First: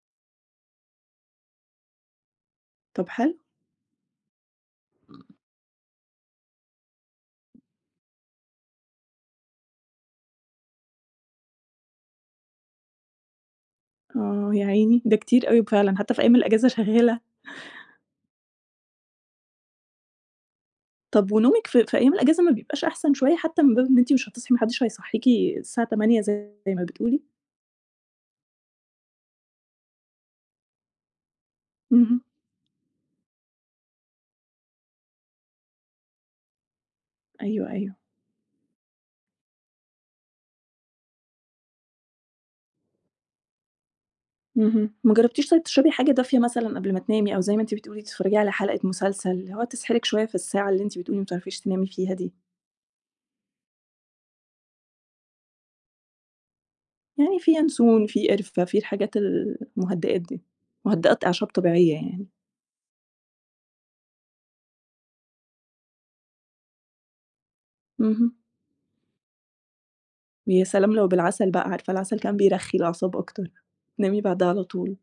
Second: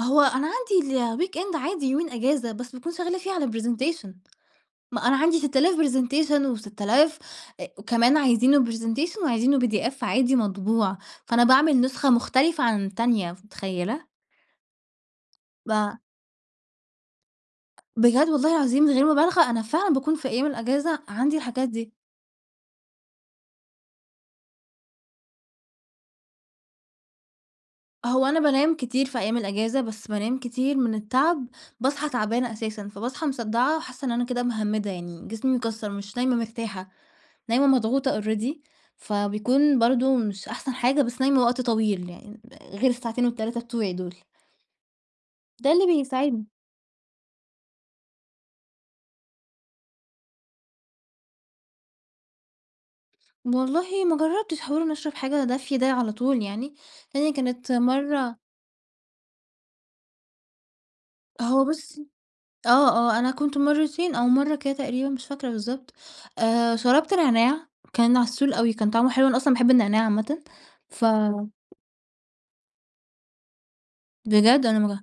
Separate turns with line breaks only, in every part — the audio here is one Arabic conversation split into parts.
هو أنا عندي الweekend عادي يومين إجازة، بس باكون
طَب
شغّالة فيه
حلو.
على presentation. ما أنا عندي ست آلاف presentation وست آلاف أ وكمان عايزينه presentation وعايزينه PDF عادي مطبوع، فأنا باعمل نسخة مختلفة عن التانية ف متخيّلة؟
آه، يا عيني، ده كتير أوي فعلًا،
با
حتّى في أيام الإجازة شغّالة.
بجد والله العظيم من غير مُبالغة، أنا فعلًا باكون في أيام الإجازة
طَب
عندي
ونومِك
الحاجات
في
دي.
في أيام الأجازة ما بيبقاش أحسن شوية حتّى من باب إن أنتِ مش هتصحي ما حدّش هيصحّيكِ الساعة 08:00 زي ما بتقولي؟
هو أنا بانام كتير في أيام الإجازة، بس بانام كتير من التعب باصحى
اهم.
تعبانة أساسًا، فباصحى مصدَّعة وحاسّة إن أنا كده مِهَمِّدة يعني جسمي مكسَّر مش نايمة مرتاحة، نايمة
أيوه، أيوه.
مضغوطة already، فبيكون برضه مش أحسن حاجة، بس نايمة وقت طويل يعني آآغير الساعتين وال3 بتوعي دُول.
اهم. ما جرّبتيش طيب
ده اللي
تشربي حاجة دافية
بيساعدني.
مثلًا قبل ما تنامي أو زي ما أنتِ بتقولي تتفّرجي على حَلقة مسلسل، اللي هو تصحي لِك شوية في الساعة اللي أنتِ بتقولي مبتعرفيش تنامي فيها دي؟
والله ما جرّبتش حِوار إن أشرب حاجة دافية ده على طول يعني، هي
يعني فيه
كانت
ينسون، في
مرّة
قِرفة، في الحاجات ال المُهدِّئات دي، مُهدِّئات أعشاب
هو
طبيعية
بُصّي
يعني.
آه، آه. أنا كنت مرّتين أو مرّة كده تقريبًا مش فاكرة بالضبط، آآ شربت نعناع كان
اهم.
عسول أوي، كان طعمه حلو، أنا أصلًا باحب النعناع عامةً.
ويا سلام
ف
لو بالعَسَل بقى، عارفة العَسَل كمان بيرخّي الأعصاب أكتر، تنامي بعدها على
بجد؟ أنا ما
طول.
ج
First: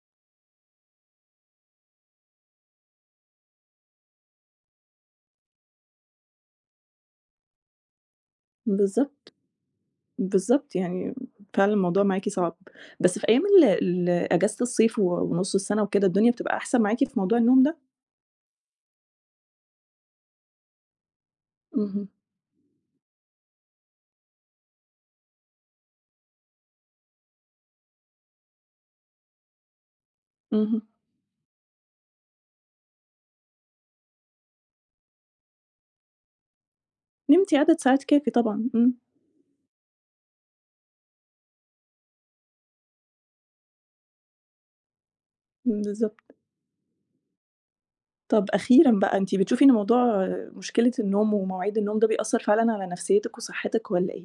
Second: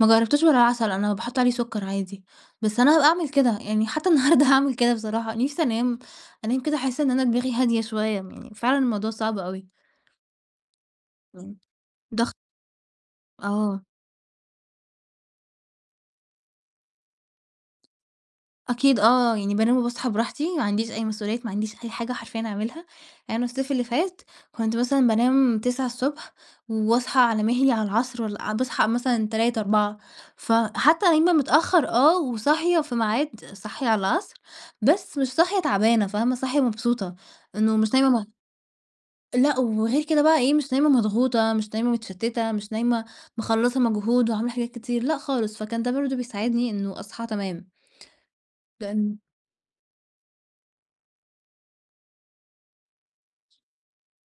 ما جرّبتوش بالعَسَل أنا باحُط عليه سُكّر عادي، بس أنا هابقى أعمل كده. يعني حتّى النهارده هاعمل كده بصراحة. نِفْسي أنام أنام كده أحِس إن أنا دماغي هادية شوية، يعني فعلًا الموضوع
بالضبط.
صعب أوي.
بالضبط، يعني
امم.
فعلًا الموضوع معاكِ
ضَغ
صعب. بس في أيام ال
آه.
ال إجازة الصيف و ونُص السَنة وكده، الدنيا بتبقى أحسن معاكِ في موضوع النوم ده؟
أكيد آه، يعني بانام وباصحى براحتي، ما عنديش أي مسؤوليات، ما عنديش أي
اهم.
حاجة حرفيًا أعملها. يعني الصيف اللي فات كنت مثلًا بانام 09:00 ض واصحى على مِهلي على العصر والَّا باصحى مثلًا 15:00، 16:00.
اهم.
فحتّى نايمة متأخَّر آه، وصاحية في ميعاد صاحية على العصر، بس مش صاحية تعبانة، فاهمة؟ صاحية مبسوطة،
نمتِ عدد
إنه مش
ساعات
نايمة
كافي
م
طبعًا، إمم.
لأ، وغير كده بقى إيه، مش نايمة مضغوطة، مش نايمة متشتِّتة، مش نايمة مخلّصة مجهود وعاملة حاجات كتير، لأ خالص. فكان ده برضه
بالضبط.
بيساعدني إنه أصحى تمام.
طَب أخيرًا بقى،
لإن
أنتِ بتشوفي إن موضوع مشكلة النوم ومواعيد النوم ده بيأثّر فعلًا على نَفْسيّتِك وصحِّتِك والّا إيه؟